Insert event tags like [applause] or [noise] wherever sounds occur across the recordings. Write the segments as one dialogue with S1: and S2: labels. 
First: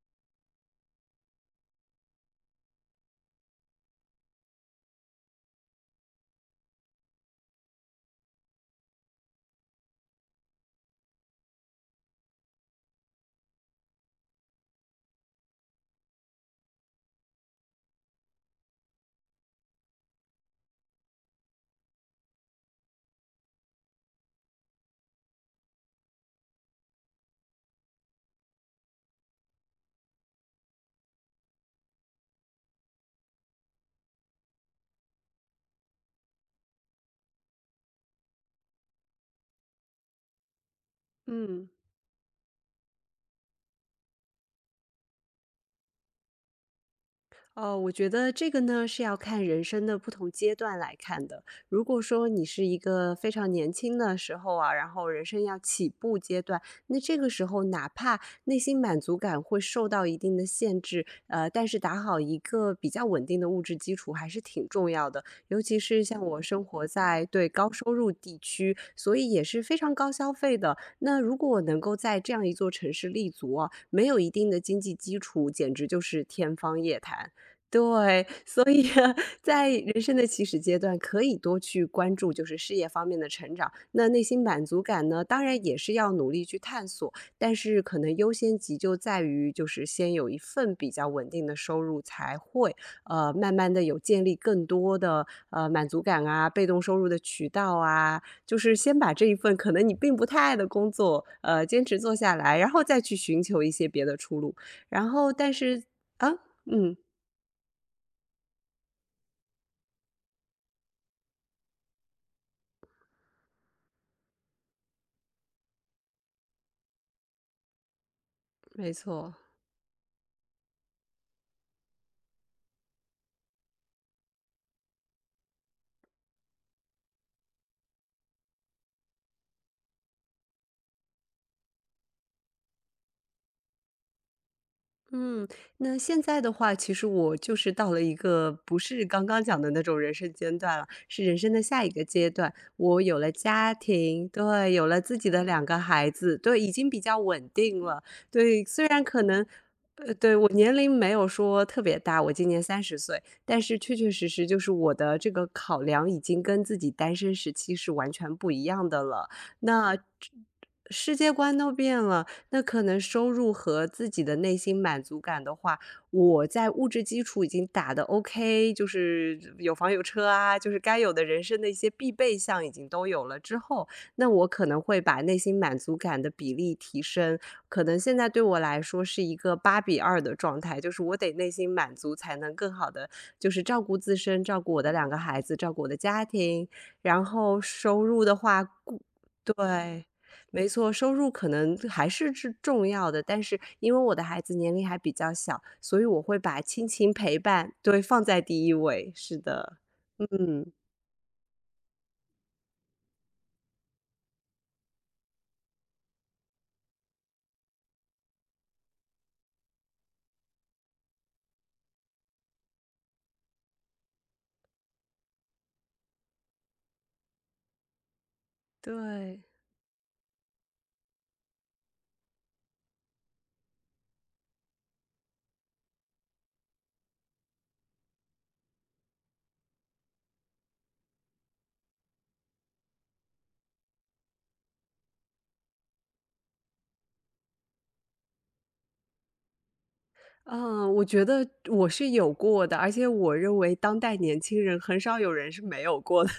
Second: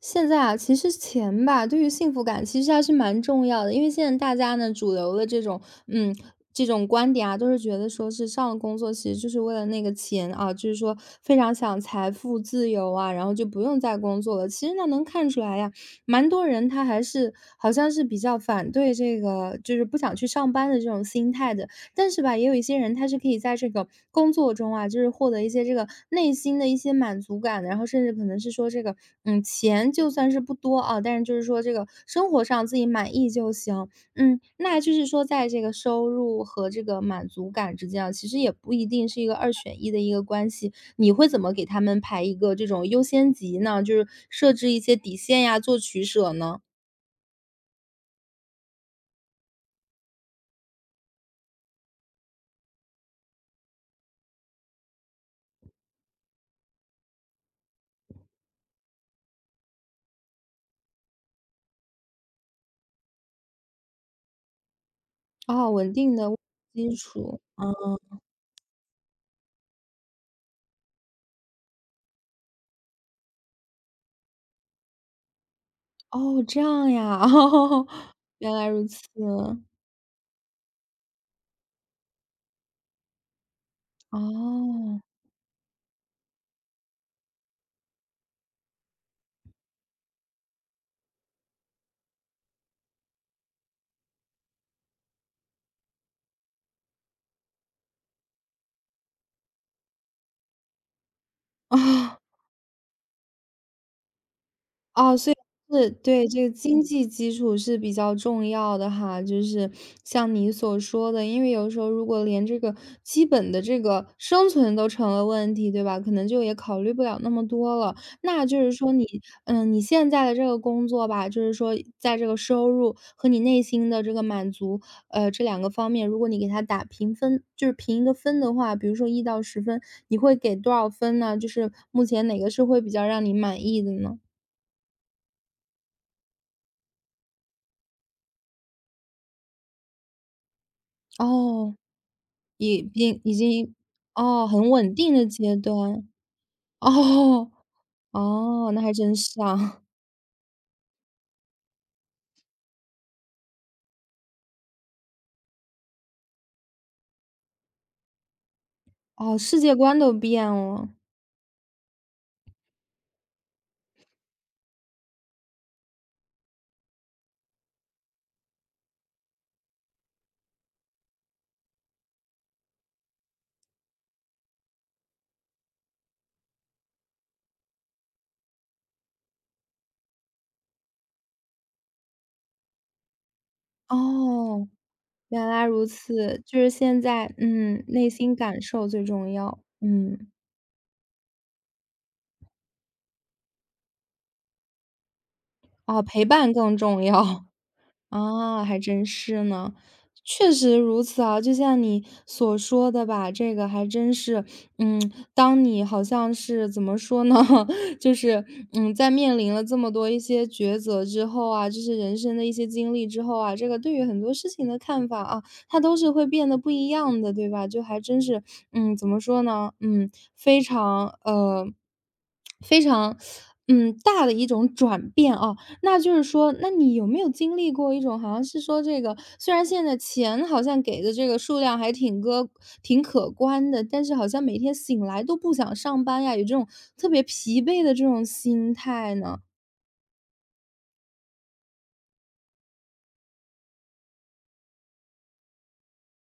S1: 现在啊，其实钱吧，对于幸福感其实还是蛮重要的。因为现在大家呢，主流的嗯，这种观点啊，都是觉得说是上了工作其实就是为了那个钱啊，就是说非常想财富自由啊，然后就不用再工作了。其实那能看出来呀，蛮多人他还是好像是比较反对这个，就是不想去上班的这种心态的。但是吧，也有一些人他是可以在这个工作中啊，就是获得一些这个内心的一些满足感的，然后甚至可能是说这个，钱就算是不多啊，但是就是说这个生活上自己满意就行。那就是说在这个收入和这个满足感之间啊，其实也不一定是一个二选一的一个关系。你会怎么给
S2: 嗯，
S1: 他们排一个这种优先级呢？就是设置一些底线呀，做取舍呢？
S2: 我觉得这个呢是要看人生的不同阶段来看的。如果说你是一个非常年轻的时候啊，然后人生要起步阶段，那这个时候哪怕内心满足感会受到一定的限制，但是打好一个比较稳定的物质基础还是挺重要的。尤
S1: 哦，
S2: 其
S1: 稳
S2: 是
S1: 定
S2: 像
S1: 的
S2: 我生活
S1: 基
S2: 在
S1: 础，
S2: 对高
S1: 嗯。
S2: 收入地区，所以也是非常高消费的。那如果我能够在这样一座城市立足啊，没有一定的经济基础，简直就是
S1: 哦，
S2: 天
S1: 这
S2: 方
S1: 样
S2: 夜
S1: 呀，[laughs]
S2: 谭。
S1: 哦
S2: 对，
S1: 原
S2: 所
S1: 来如
S2: 以
S1: 此，
S2: 啊 [laughs] 在人生的起始阶段，可以多去关注就是事业方面的成长。那内心满足
S1: 哦。
S2: 感呢，当然也是要努力去探索，但是可能优先级就在于就是先有一份比较稳定的收入，才会慢慢的有建立更多的满足感啊，被动收入的渠道啊，就是先把这一份可能你并不太爱的工作坚持做
S1: [laughs]
S2: 下来，然后再去寻求一些别的出路。然
S1: 哦，
S2: 后
S1: 所以
S2: 但是
S1: 是对，
S2: 啊，
S1: 这个经
S2: 嗯。
S1: 济基础是比较重要的哈，就是像你所说的，因为有时候如果连这个基本的这个生存都成了问题，对吧？可能就也考虑不了那么多了。那就是说
S2: 没
S1: 你，
S2: 错，
S1: 嗯，你现在的这个工作吧，就是说在这个收入和你内心的这个满足，这两个方面，如果你给他打评分，就是评一个分的话，比如说1到10分，你会给多少分呢？就是目前哪个是会比较让你满意的呢？
S2: 嗯，那现在的话，其实我就是到了一个不是刚刚讲的那种人生阶段了，是人生的
S1: 哦，
S2: 下一个阶段。
S1: 已
S2: 我有
S1: 经
S2: 了
S1: 已经
S2: 家庭，
S1: 哦，很
S2: 对，有
S1: 稳
S2: 了
S1: 定
S2: 自
S1: 的
S2: 己的
S1: 阶
S2: 两个
S1: 段。
S2: 孩子，对，已经比较稳
S1: 哦，
S2: 定了。对，
S1: 哦，那
S2: 虽
S1: 还
S2: 然
S1: 真
S2: 可
S1: 是
S2: 能，
S1: 啊。
S2: 对，我年龄没有说特别大，我今年30岁，但是确确实实就是我的这个考量已经跟自己单身时期是完全不一样的了。
S1: 哦，世界
S2: 那
S1: 观都变了。
S2: 世界观都变了，那可能收入和自己的内心满足感的话，我在物质基础已经打得 OK，就是有房有车啊，就是该有的人生的一些必备项已经都有了之后，那我可能会把内心满足感的比例提升。可能现在对我来说是一个8比2的状态，就是我得内心满足才能更好的就是照顾自身，照
S1: 哦，
S2: 顾我的两个孩
S1: 原
S2: 子，
S1: 来
S2: 照顾
S1: 如
S2: 我的家
S1: 此，就
S2: 庭，
S1: 是现
S2: 然
S1: 在
S2: 后
S1: 嗯，
S2: 收
S1: 内
S2: 入的
S1: 心感
S2: 话，
S1: 受最重要。
S2: 对。
S1: 嗯，
S2: 没错，收入可能还是重要的，但是因为我的孩子年龄还比较小，所
S1: 哦，
S2: 以我
S1: 陪
S2: 会
S1: 伴
S2: 把
S1: 更
S2: 亲
S1: 重
S2: 情陪
S1: 要。
S2: 伴，对，放在
S1: 啊，
S2: 第一
S1: 还真
S2: 位。是
S1: 是呢，
S2: 的，
S1: 确
S2: 嗯，
S1: 实如此啊，就像你所说的吧，这个还真是，嗯，当你好像是怎么说呢，[laughs] 就是嗯，在面临了这么多一些抉择之后啊，就是人生的一些经历之后啊，这个对于很多事情的看法啊，它都是会变得不一样的，对吧？就还真是，嗯，怎么
S2: 对，
S1: 说呢，非常大的一种转变啊。那就是说，那你有没有经历过一种好像是说这个，虽然现在钱好像给的这个数量还挺可观的，但是好像每天醒来都不想上班呀，有这种特别疲惫的这种心态呢？
S2: 嗯，我觉得我是有过的，而且我认为当代年轻人很少有人是没有过的。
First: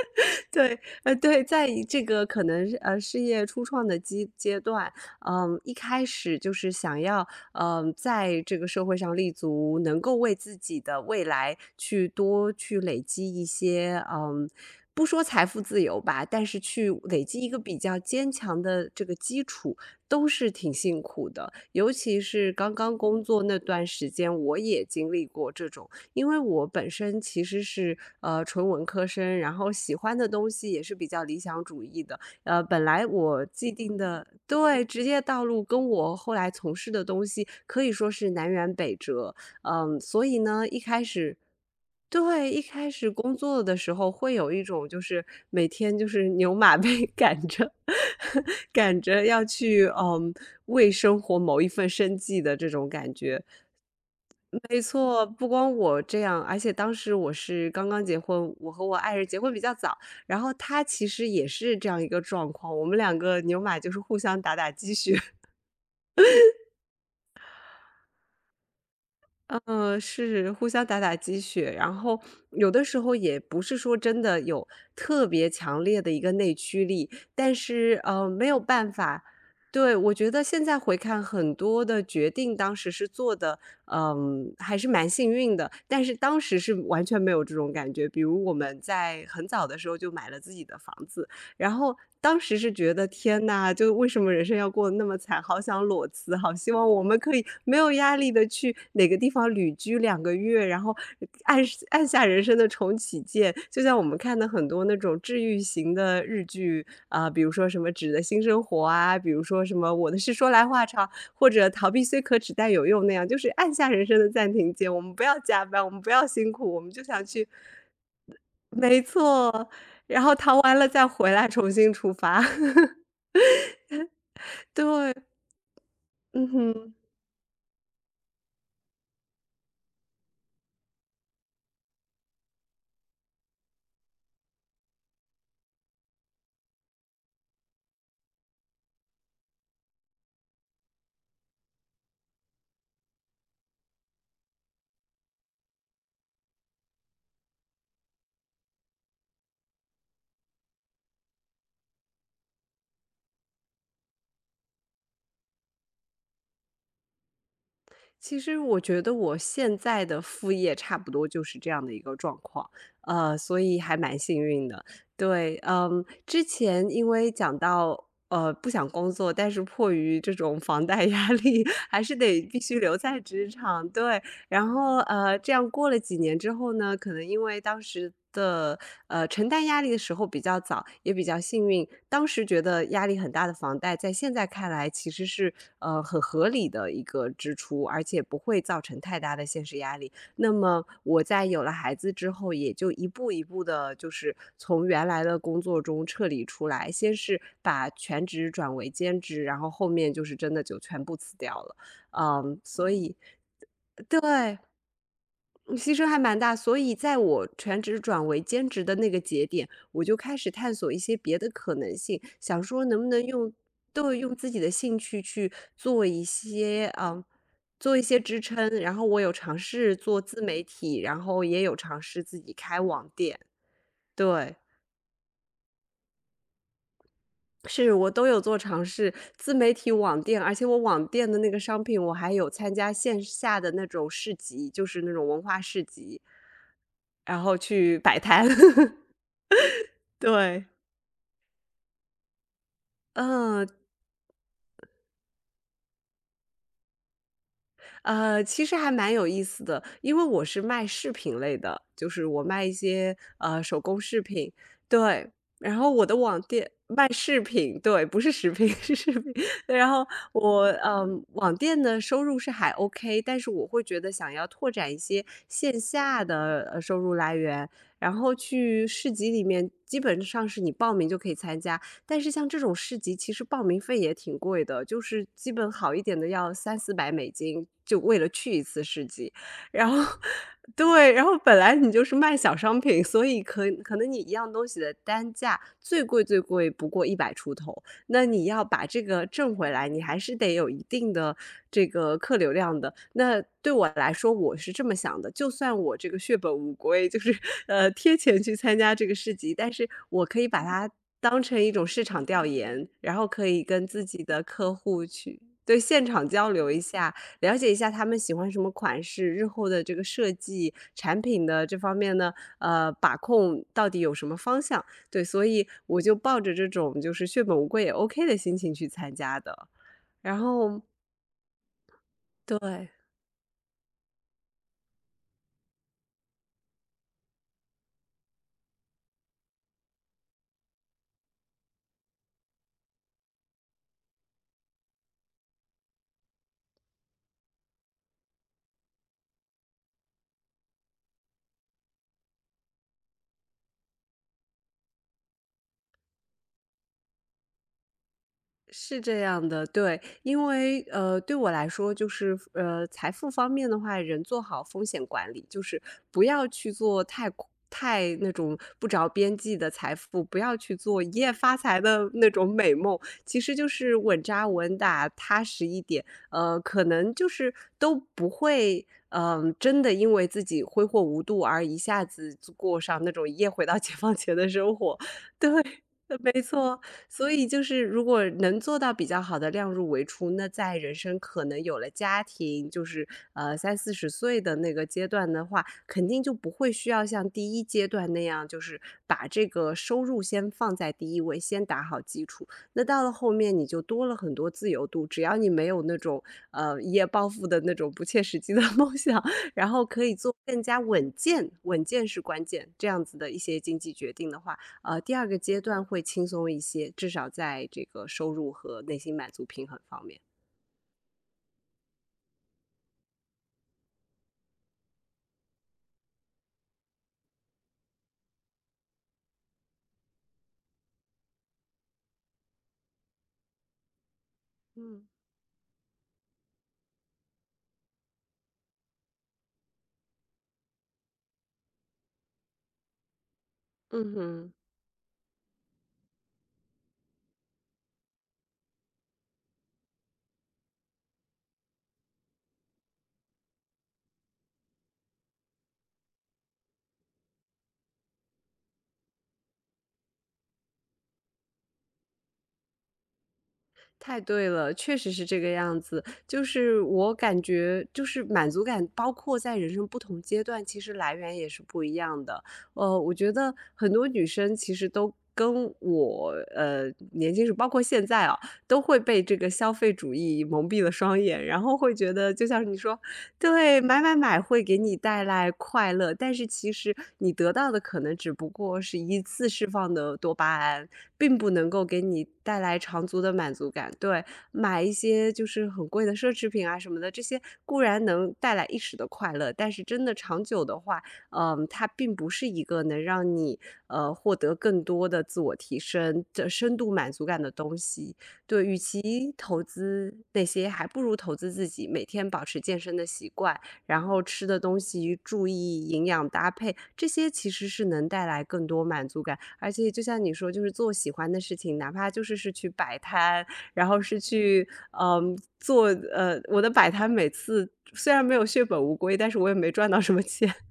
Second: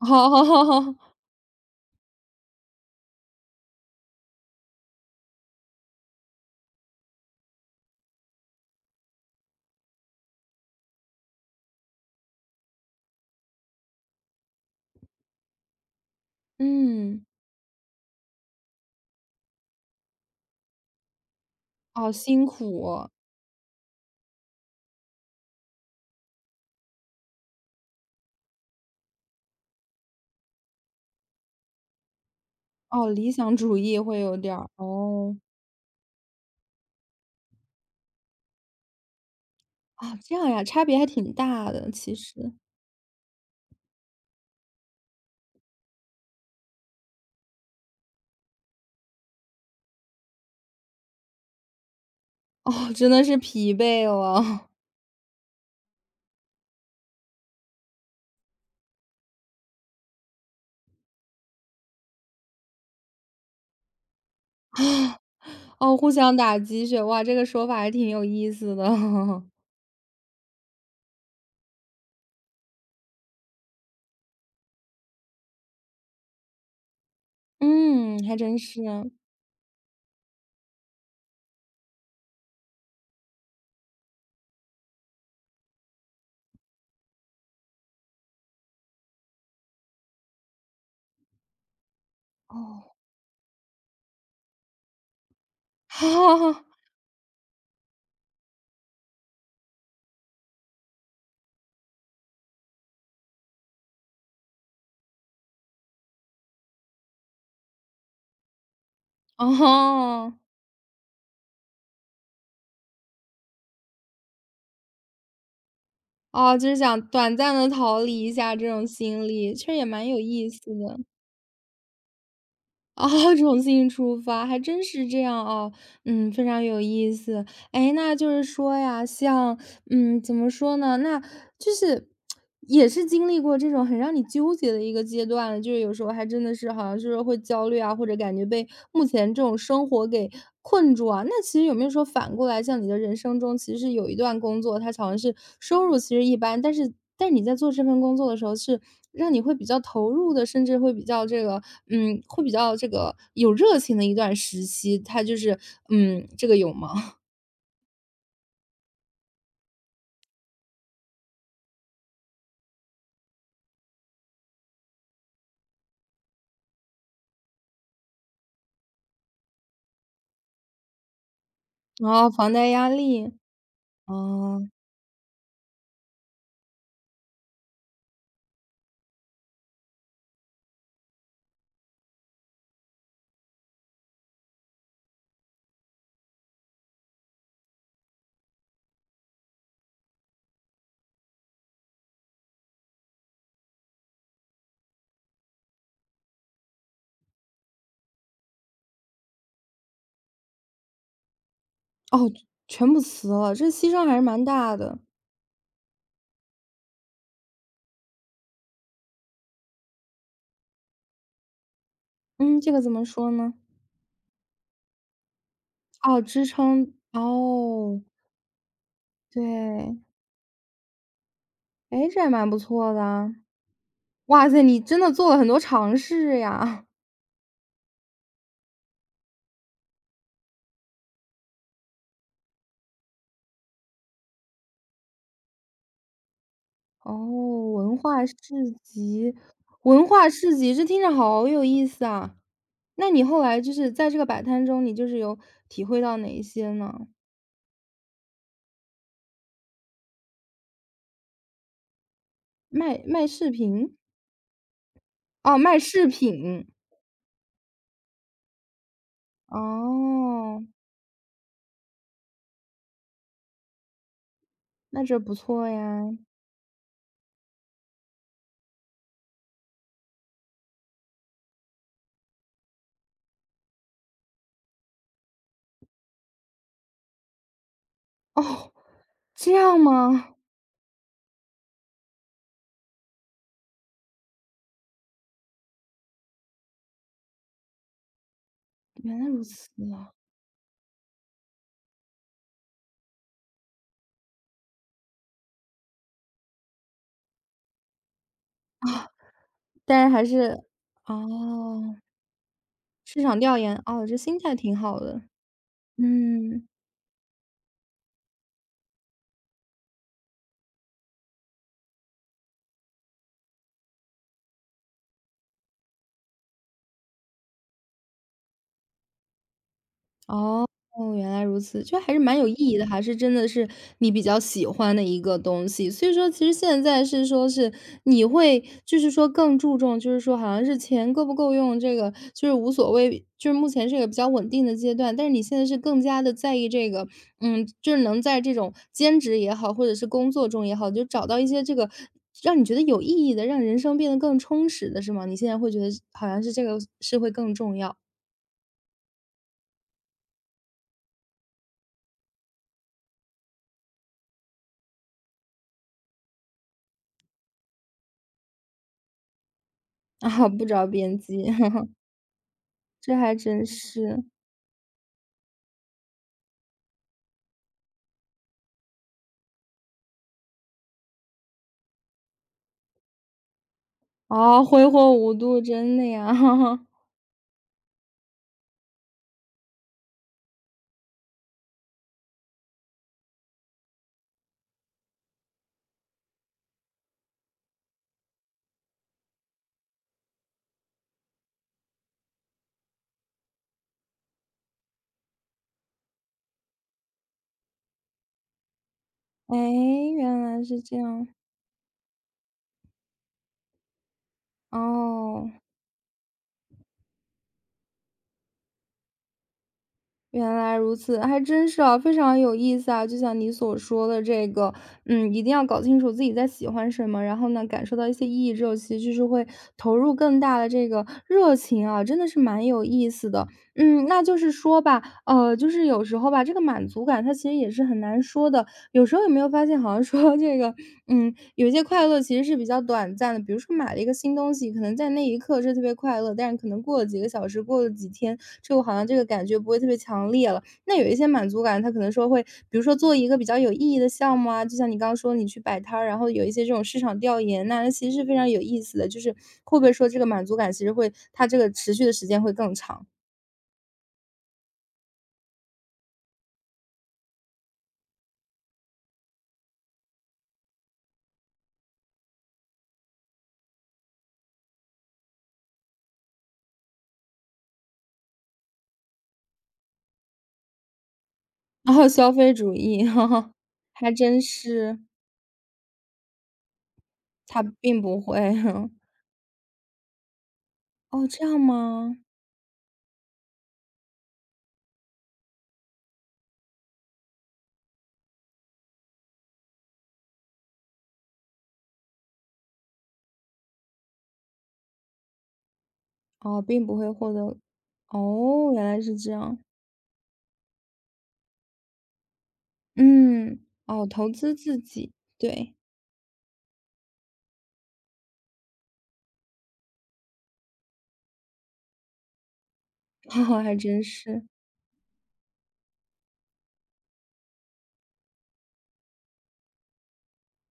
S1: [laughs]
S2: 对，
S1: 哦，
S2: 对，在以这个可能是事业初创的阶段，嗯，一开始就是想要，嗯，在这个社会上立足，能够为自己的未来去多去累积一些，嗯，不说财富自由吧，但是去累
S1: 嗯，
S2: 积一个比较坚强的这个基础，都是挺辛苦的。尤
S1: 哦，
S2: 其
S1: 辛
S2: 是刚
S1: 苦
S2: 刚
S1: 哦，
S2: 工作那段时间，我也经历过这种。因为我本身其实是纯文科生，然后喜欢的东西也是比较理想主义的。本来
S1: 哦理
S2: 我
S1: 想
S2: 既
S1: 主
S2: 定
S1: 义会
S2: 的
S1: 有点儿，
S2: 对职业
S1: 哦，
S2: 道路跟我后来从事的东西可以说是南辕北辙。嗯，
S1: 啊，
S2: 所
S1: 这
S2: 以
S1: 样呀，
S2: 呢，一
S1: 差别
S2: 开
S1: 还挺
S2: 始。
S1: 大的，其
S2: 对，
S1: 实，
S2: 一开始工作的时候会有一种就是每天就是牛马被 [laughs] 赶着，[laughs] 赶着要去嗯为生活谋一份生计的这种
S1: 哦，真
S2: 感
S1: 的是
S2: 觉。
S1: 疲惫了
S2: 没错，不光我这样，而且当时我是刚刚结婚，我和我爱人结婚比较早，然后他其实也是这样一个状况，我们两个牛马就是互相打打鸡血，
S1: [laughs] 哦，互相打鸡血，哇，这个说法还挺有意思的。[laughs]
S2: 嗯，是互相打打鸡血，然后有的时候也不是说真的有特别强烈的一个内驱力，但是
S1: 嗯，还
S2: 没有
S1: 真是。
S2: 办法。对，我觉得现在回看很多的决定，当时是做的，嗯，还是蛮幸运的。但是当时是完全没有这种感觉。比如我们在很早的时候就买了自己的房子，然后当时是
S1: 哦。
S2: 觉得天呐，就为什么人生要过得那么惨，好想裸辞，好希
S1: [laughs]
S2: 望我们可以没有压力的去哪个地方旅居2个月，然后按按下人生的重启键。就像我们看的很多那种治愈型的日剧啊，比如说什么《纸的新生活》啊，比如说什么《我的
S1: 哦，
S2: 事说来话长》，或者《逃避虽可耻但有用》那样，就是按下人生的暂停键，我们不要加班，我们不要辛
S1: 哦，就
S2: 苦，
S1: 是
S2: 我们
S1: 想
S2: 就想
S1: 短
S2: 去。
S1: 暂的逃离一下这种
S2: 没
S1: 心理，其
S2: 错，
S1: 实也蛮有
S2: 然后
S1: 意
S2: 逃
S1: 思
S2: 完了
S1: 的。
S2: 再回来重新出发。[laughs]
S1: 哦，[laughs] 重新出发，还真是
S2: 对，
S1: 这样哦，嗯，非
S2: 嗯
S1: 常有
S2: 哼，
S1: 意思。哎，那就是说呀，像嗯，怎么说呢？那就是也是经历过这种很让你纠结的一个阶段了，就是有时候还真的是好像是会焦虑啊，或者感觉被目前这种生活给困住啊。那其实有没有说反过来，像你的人生中，其实是有一段工作，它好像是收入其实一般，但是但你在做这份工作的时候，是让你会比较投入的，甚至会比较这个，嗯，会比较这个有热情的一段时期，它就是，嗯，这个有吗？[laughs]
S2: 其实我觉得我现在的副业差不多就是这样的一个状况，所以还蛮幸运的。对，嗯，之前因为讲到，不想工作，但是迫于这种房贷压力，[laughs] 还
S1: 然
S2: 是
S1: 后
S2: 得
S1: 房
S2: 必
S1: 贷
S2: 须
S1: 压
S2: 留在
S1: 力，
S2: 职场。对，然
S1: 哦。
S2: 后这样过了几年之后呢，可能因为当时的承担压力的时候比较早，也比较幸运，当时觉得压力很大的房贷，在现在看来其实是很合理的一个支出，而且不会造成太大的现实压力。那么我在有了孩子之后，也就一步一步的，就是从原来的工作中撤离出来，先是把全职转为兼职，然后后面就是真的就全部辞掉了。
S1: 哦，
S2: 嗯，所
S1: 全部
S2: 以。
S1: 辞了，这牺牲还是蛮
S2: 对，
S1: 大的。
S2: 嗯牺牲还蛮大，所以在我全职转为兼职的那个节点，我就开始探索一些别的可能性，
S1: 嗯，
S2: 想
S1: 这个
S2: 说
S1: 怎
S2: 能
S1: 么
S2: 不能
S1: 说
S2: 用
S1: 呢？
S2: 对，用自己的兴趣去做
S1: 哦，
S2: 一
S1: 支
S2: 些，
S1: 撑，
S2: 嗯，做
S1: 哦，
S2: 一些支撑。然后我有尝试
S1: 对，
S2: 做自媒体，然后也有尝
S1: 诶，这
S2: 试
S1: 还
S2: 自
S1: 蛮
S2: 己
S1: 不
S2: 开
S1: 错的
S2: 网
S1: 啊。
S2: 店，
S1: 哇
S2: 对，
S1: 塞，你真的做了很多尝试呀。
S2: 是我都有做尝试，自媒体网店，而且我网店的那个商品，我还有参加线下的那种市集，就是那种文化市集。
S1: [laughs]
S2: 然后
S1: 哦，文
S2: 去摆
S1: 化市
S2: 摊。[laughs]
S1: 集，文化市
S2: 对，
S1: 集，这听着好有意思啊。那你后来
S2: 嗯，
S1: 就是在这个摆摊中，你就是有体会到哪一些呢？
S2: 其实还蛮有意思的，因为我是卖饰品类的，就是我卖一
S1: 卖
S2: 些
S1: 卖饰
S2: 手
S1: 品？
S2: 工饰品，对。
S1: 哦，
S2: 然
S1: 卖
S2: 后我
S1: 饰
S2: 的网
S1: 品，
S2: 店卖饰品，对，不是食品，[laughs] 是饰品。对。然后
S1: 哦，
S2: 我嗯，网店的收入是还 OK，但是我会觉得想要拓展一
S1: 那这
S2: 些
S1: 不错
S2: 线
S1: 呀。
S2: 下的收入来源，然后去市集里面，基本上是你报名就可以参加。但是像这种市集，其实报名费也挺贵的，就是基本好一点的要三四百美金，就为了去一
S1: 哦，
S2: 次市集。
S1: 这样
S2: 然后 [laughs]
S1: 吗？
S2: 对，然后本来你就是卖小商品，所以可能你一样东西的单价最贵最贵不过100出头。那你要把这
S1: 原来
S2: 个
S1: 如
S2: 挣回
S1: 此
S2: 来，你
S1: 啊。
S2: 还是得有一定的这个客流量的。那对我来说，我是这么想的，就算我这个血本无归，就是，贴钱去参加这个市集，但是
S1: 但是还
S2: 我可以把
S1: 是
S2: 它当成一种
S1: 哦，
S2: 市场调研，然
S1: 市
S2: 后
S1: 场
S2: 可
S1: 调
S2: 以
S1: 研，
S2: 跟自
S1: 哦，这
S2: 己
S1: 心
S2: 的
S1: 态
S2: 客
S1: 挺好
S2: 户
S1: 的，
S2: 去对，现场交
S1: 嗯。
S2: 流一下，了解一下他们喜欢什么款式，日后的这个设计、产品的这方面呢，把控到底有什么方向。对，所以我就抱着这种就是血本无归也 OK 的心情去参加的。然
S1: 哦，
S2: 后
S1: 哦原来如此，就还是蛮有意义的，
S2: 对。
S1: 还是真的是你比较喜欢的一个东西。所以说其实现在是说是你会就是说更注重，就是说好像是钱够不够用，这个就是无所谓，就是目前是一个比较稳定的阶段。但是你现在是更加的在意这个，嗯，就是能在这种兼职也好，或者是工作中也好，就找到一些这个让你觉得有意义的，让人生变得更充实的是吗？你现在会觉得好像是这个是会更重要，
S2: 是这样的，对，因为对我来说，就是财富方面的话，人做好风险管理，就是不要去做太那种不着边际的财
S1: [laughs]
S2: 富，不
S1: 啊，
S2: 要
S1: 不
S2: 去
S1: 着
S2: 做一
S1: 边
S2: 夜
S1: 际。
S2: 发财的那种美梦，
S1: 这还
S2: 其实
S1: 真
S2: 就是稳
S1: 是，
S2: 扎稳打，踏实一点，可能就是都不会。嗯，真的因为自己挥霍无度而一下子就过上那种一夜回到解放前的
S1: 啊，
S2: 生
S1: 挥
S2: 活，
S1: 霍无
S2: [laughs] 对，
S1: 度，真的呀。
S2: 没错。
S1: [laughs]
S2: 所以就是如果能做到比较好的量入为出，那在人生可能有了家庭，就是30到40岁的那个阶段的话，肯定就不会需要像第一阶段那样，就是把这个收入先放在第一位，先打好基础。那到了后面，你就多了很多自由度，只要你没有那种一夜暴富的那种不切实际的 [laughs] 梦想，
S1: 哎，
S2: 然后可以做
S1: 原
S2: 更
S1: 来
S2: 加
S1: 是这
S2: 稳
S1: 样，
S2: 健，稳健是关键，这样子的一些经济决定的话，第二个
S1: 哦，
S2: 阶段会轻松一些，至少在这个收入和内心满足平衡方面。
S1: 原来如此，还真是啊，非常有意思啊。就像你所说的这个，嗯，一定要搞清楚自己在喜欢什么，然后呢，感受到一些意义之后，其实就是会投入更大的这个热情啊，真的是蛮有意思的。嗯，那就是说
S2: 嗯。
S1: 吧，就是有时候吧，这个满足感它其实也是很难说的，有时候有没有发现，好像说这个，嗯，有一些快乐其实是比较短暂的。比如说买了一
S2: 嗯
S1: 个新
S2: 哼，
S1: 东西，可能在那一刻是特别快乐，但是可能过了几个小时，过了几天，之后好像这个感觉不会特别强烈了。那有一些满足感，它可能说会，比如说做一个比较有意义的项目啊，就像你刚刚说你去摆摊儿，然后有一些这种市场调研那其实是非常有意思的。就是会不会说这个满足感其实会，它这个持续的时间会更长？
S2: 太对了，确实是这个样子。就是我感觉，就是满足感，包括在人生不同阶段，其实来源也是不一样的。我觉得很多女生其实都跟我，年轻时，包括现在啊，都会被这个消费主义蒙蔽了双眼，然后会
S1: 然后
S2: 觉得，
S1: 消
S2: 就
S1: 费
S2: 像
S1: 主
S2: 你说，
S1: 义，[laughs]
S2: 对，买
S1: 还
S2: 买买
S1: 真
S2: 会给你
S1: 是
S2: 带来快乐，但是其实你得
S1: 它
S2: 到的可
S1: 并
S2: 能
S1: 不
S2: 只
S1: 会。
S2: 不过是
S1: [laughs]
S2: 一次释放的多巴胺，
S1: 哦，
S2: 并
S1: 这
S2: 不
S1: 样
S2: 能够给
S1: 吗？
S2: 你带来长足的满足感。对，买一些就是很贵的奢侈品啊什么的，这些固然能带来一时的快乐，但是真的长久的话，它并不是一个能让你获得更多的自我提升的
S1: 哦，
S2: 深
S1: 并
S2: 度
S1: 不会
S2: 满足
S1: 获
S2: 感
S1: 得
S2: 的东西。对，
S1: 哦，
S2: 与
S1: 原来是这
S2: 其
S1: 样。
S2: 投资那些，还不如投资自己，每天保持健身的习惯，
S1: 嗯，
S2: 然
S1: 哦，
S2: 后
S1: 投
S2: 吃
S1: 资
S2: 的东
S1: 自己，
S2: 西注
S1: 对，
S2: 意营养搭配，这些其实是能带来更多满足感。而且就像你说，就是做喜欢的事情，哪怕就是去摆
S1: [laughs]
S2: 摊，
S1: 哦还
S2: 然后
S1: 真
S2: 是
S1: 是。
S2: 去嗯做呃，我的摆摊每次虽然没有血本无归，但是我也没赚到什么钱。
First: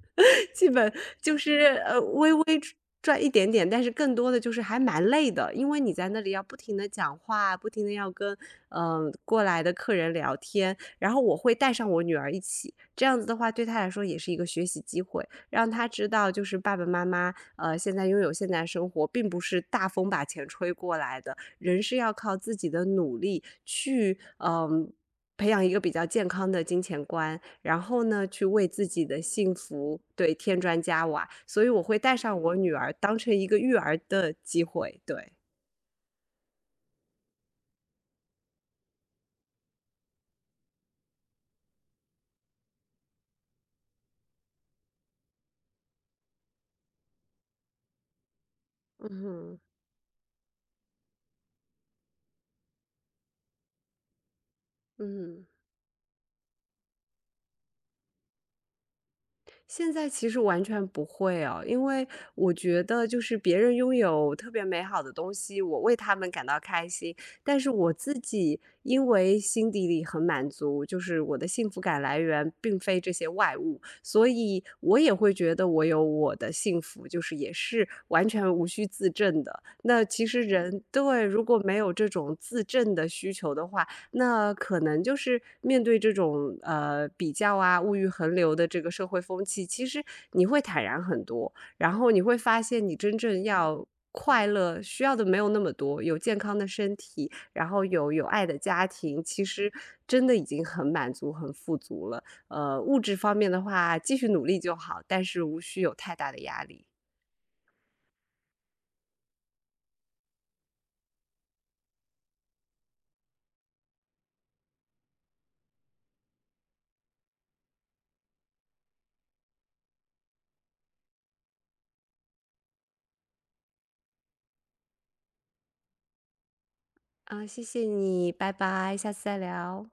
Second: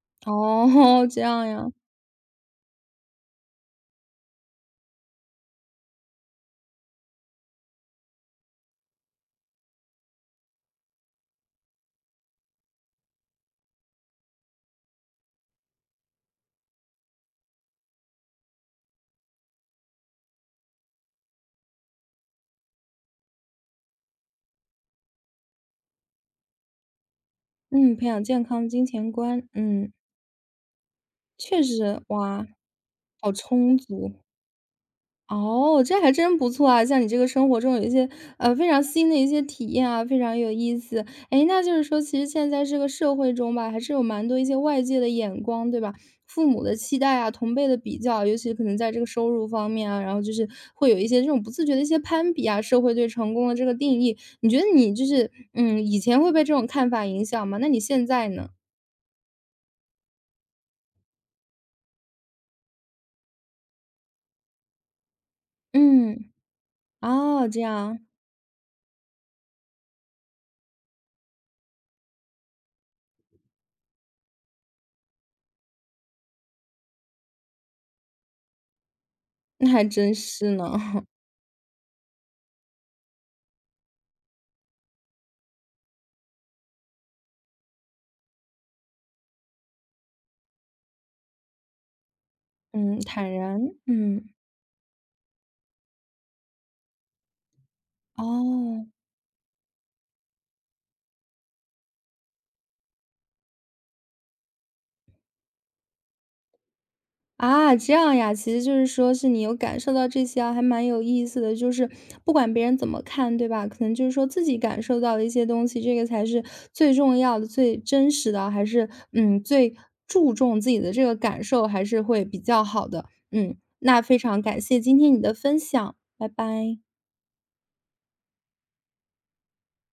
S2: 基本
S1: 哦，[laughs] 这
S2: 就
S1: 样呀。
S2: 是微微赚一点点，但是更多的就是还蛮累的，因为你在那里要不停的讲话，不停的要跟过来的客人聊天，然后我会带上我女儿一起，这样子的话对她来说也是一个学习机会，让她知道就是爸爸妈妈现在拥有现在生活，并不是大风把钱吹过来的，人是要靠自己的努力去嗯、培养一个比较健康的金钱观。然
S1: 嗯，
S2: 后
S1: 培养
S2: 呢，
S1: 健
S2: 去为
S1: 康金
S2: 自己
S1: 钱
S2: 的
S1: 观，
S2: 幸
S1: 嗯，
S2: 福对添砖加瓦，所
S1: 确
S2: 以我会
S1: 实，
S2: 带上
S1: 哇，
S2: 我女儿当
S1: 好
S2: 成一个育
S1: 充
S2: 儿
S1: 足。
S2: 的机会，对，
S1: 哦，这还真不错啊！像你这个生活中有一些非常新的一些体验啊，非常有意思。诶，那就是说，其实现在这个社会中吧，还是有蛮多一些外界的眼光，对吧？父母的期待啊，同辈的比较，尤其可能在这个
S2: 嗯
S1: 收入
S2: 哼，
S1: 方面啊，然后就是会有一些这种不自觉的一些攀比啊，社会对成功的这个定义。你觉得你就
S2: 嗯
S1: 是
S2: 哼。
S1: 以前会被这种看法影响吗？那你现在呢？
S2: 现在其实完全不会哦，因为我觉得就是别人拥有特别美好的东西，我为他们
S1: 嗯，
S2: 感到开心，
S1: 哦，
S2: 但
S1: 这
S2: 是我
S1: 样，
S2: 自己因为心底里很满足，就是我的幸福感来源并非这些外物，所以我也会觉得我有我的幸福，就是也是完全无需自证的。
S1: 那还
S2: 那
S1: 真
S2: 其实
S1: 是呢，
S2: 人对如果没有这种自证的需求的话，那可能就是面对这种比较啊、物欲横流的这个社会风气，其实你会坦然很多，然后你会发
S1: [laughs]
S2: 现你
S1: 嗯，
S2: 真
S1: 坦
S2: 正
S1: 然，
S2: 要
S1: 嗯，
S2: 快乐需要的没有那么多，有健康的身体，然后有爱的家
S1: 哦。
S2: 庭，其实真的已经很满足、很富足了。物质方面的话，继续努力就好，但是无需有太大的压力。
S1: 啊，这样呀，其实就是说是你有感受到这些啊，还蛮有意思的。就是不管别人怎么看，对吧？可能就是说自己感受到的一些东西，这个才是最重要的、最真实的啊，还是嗯最注重自己的这个感受，还是会比较好的。嗯，那非常感谢今天你的分享，拜拜。
S2: 啊、谢谢你，拜拜，下次再聊。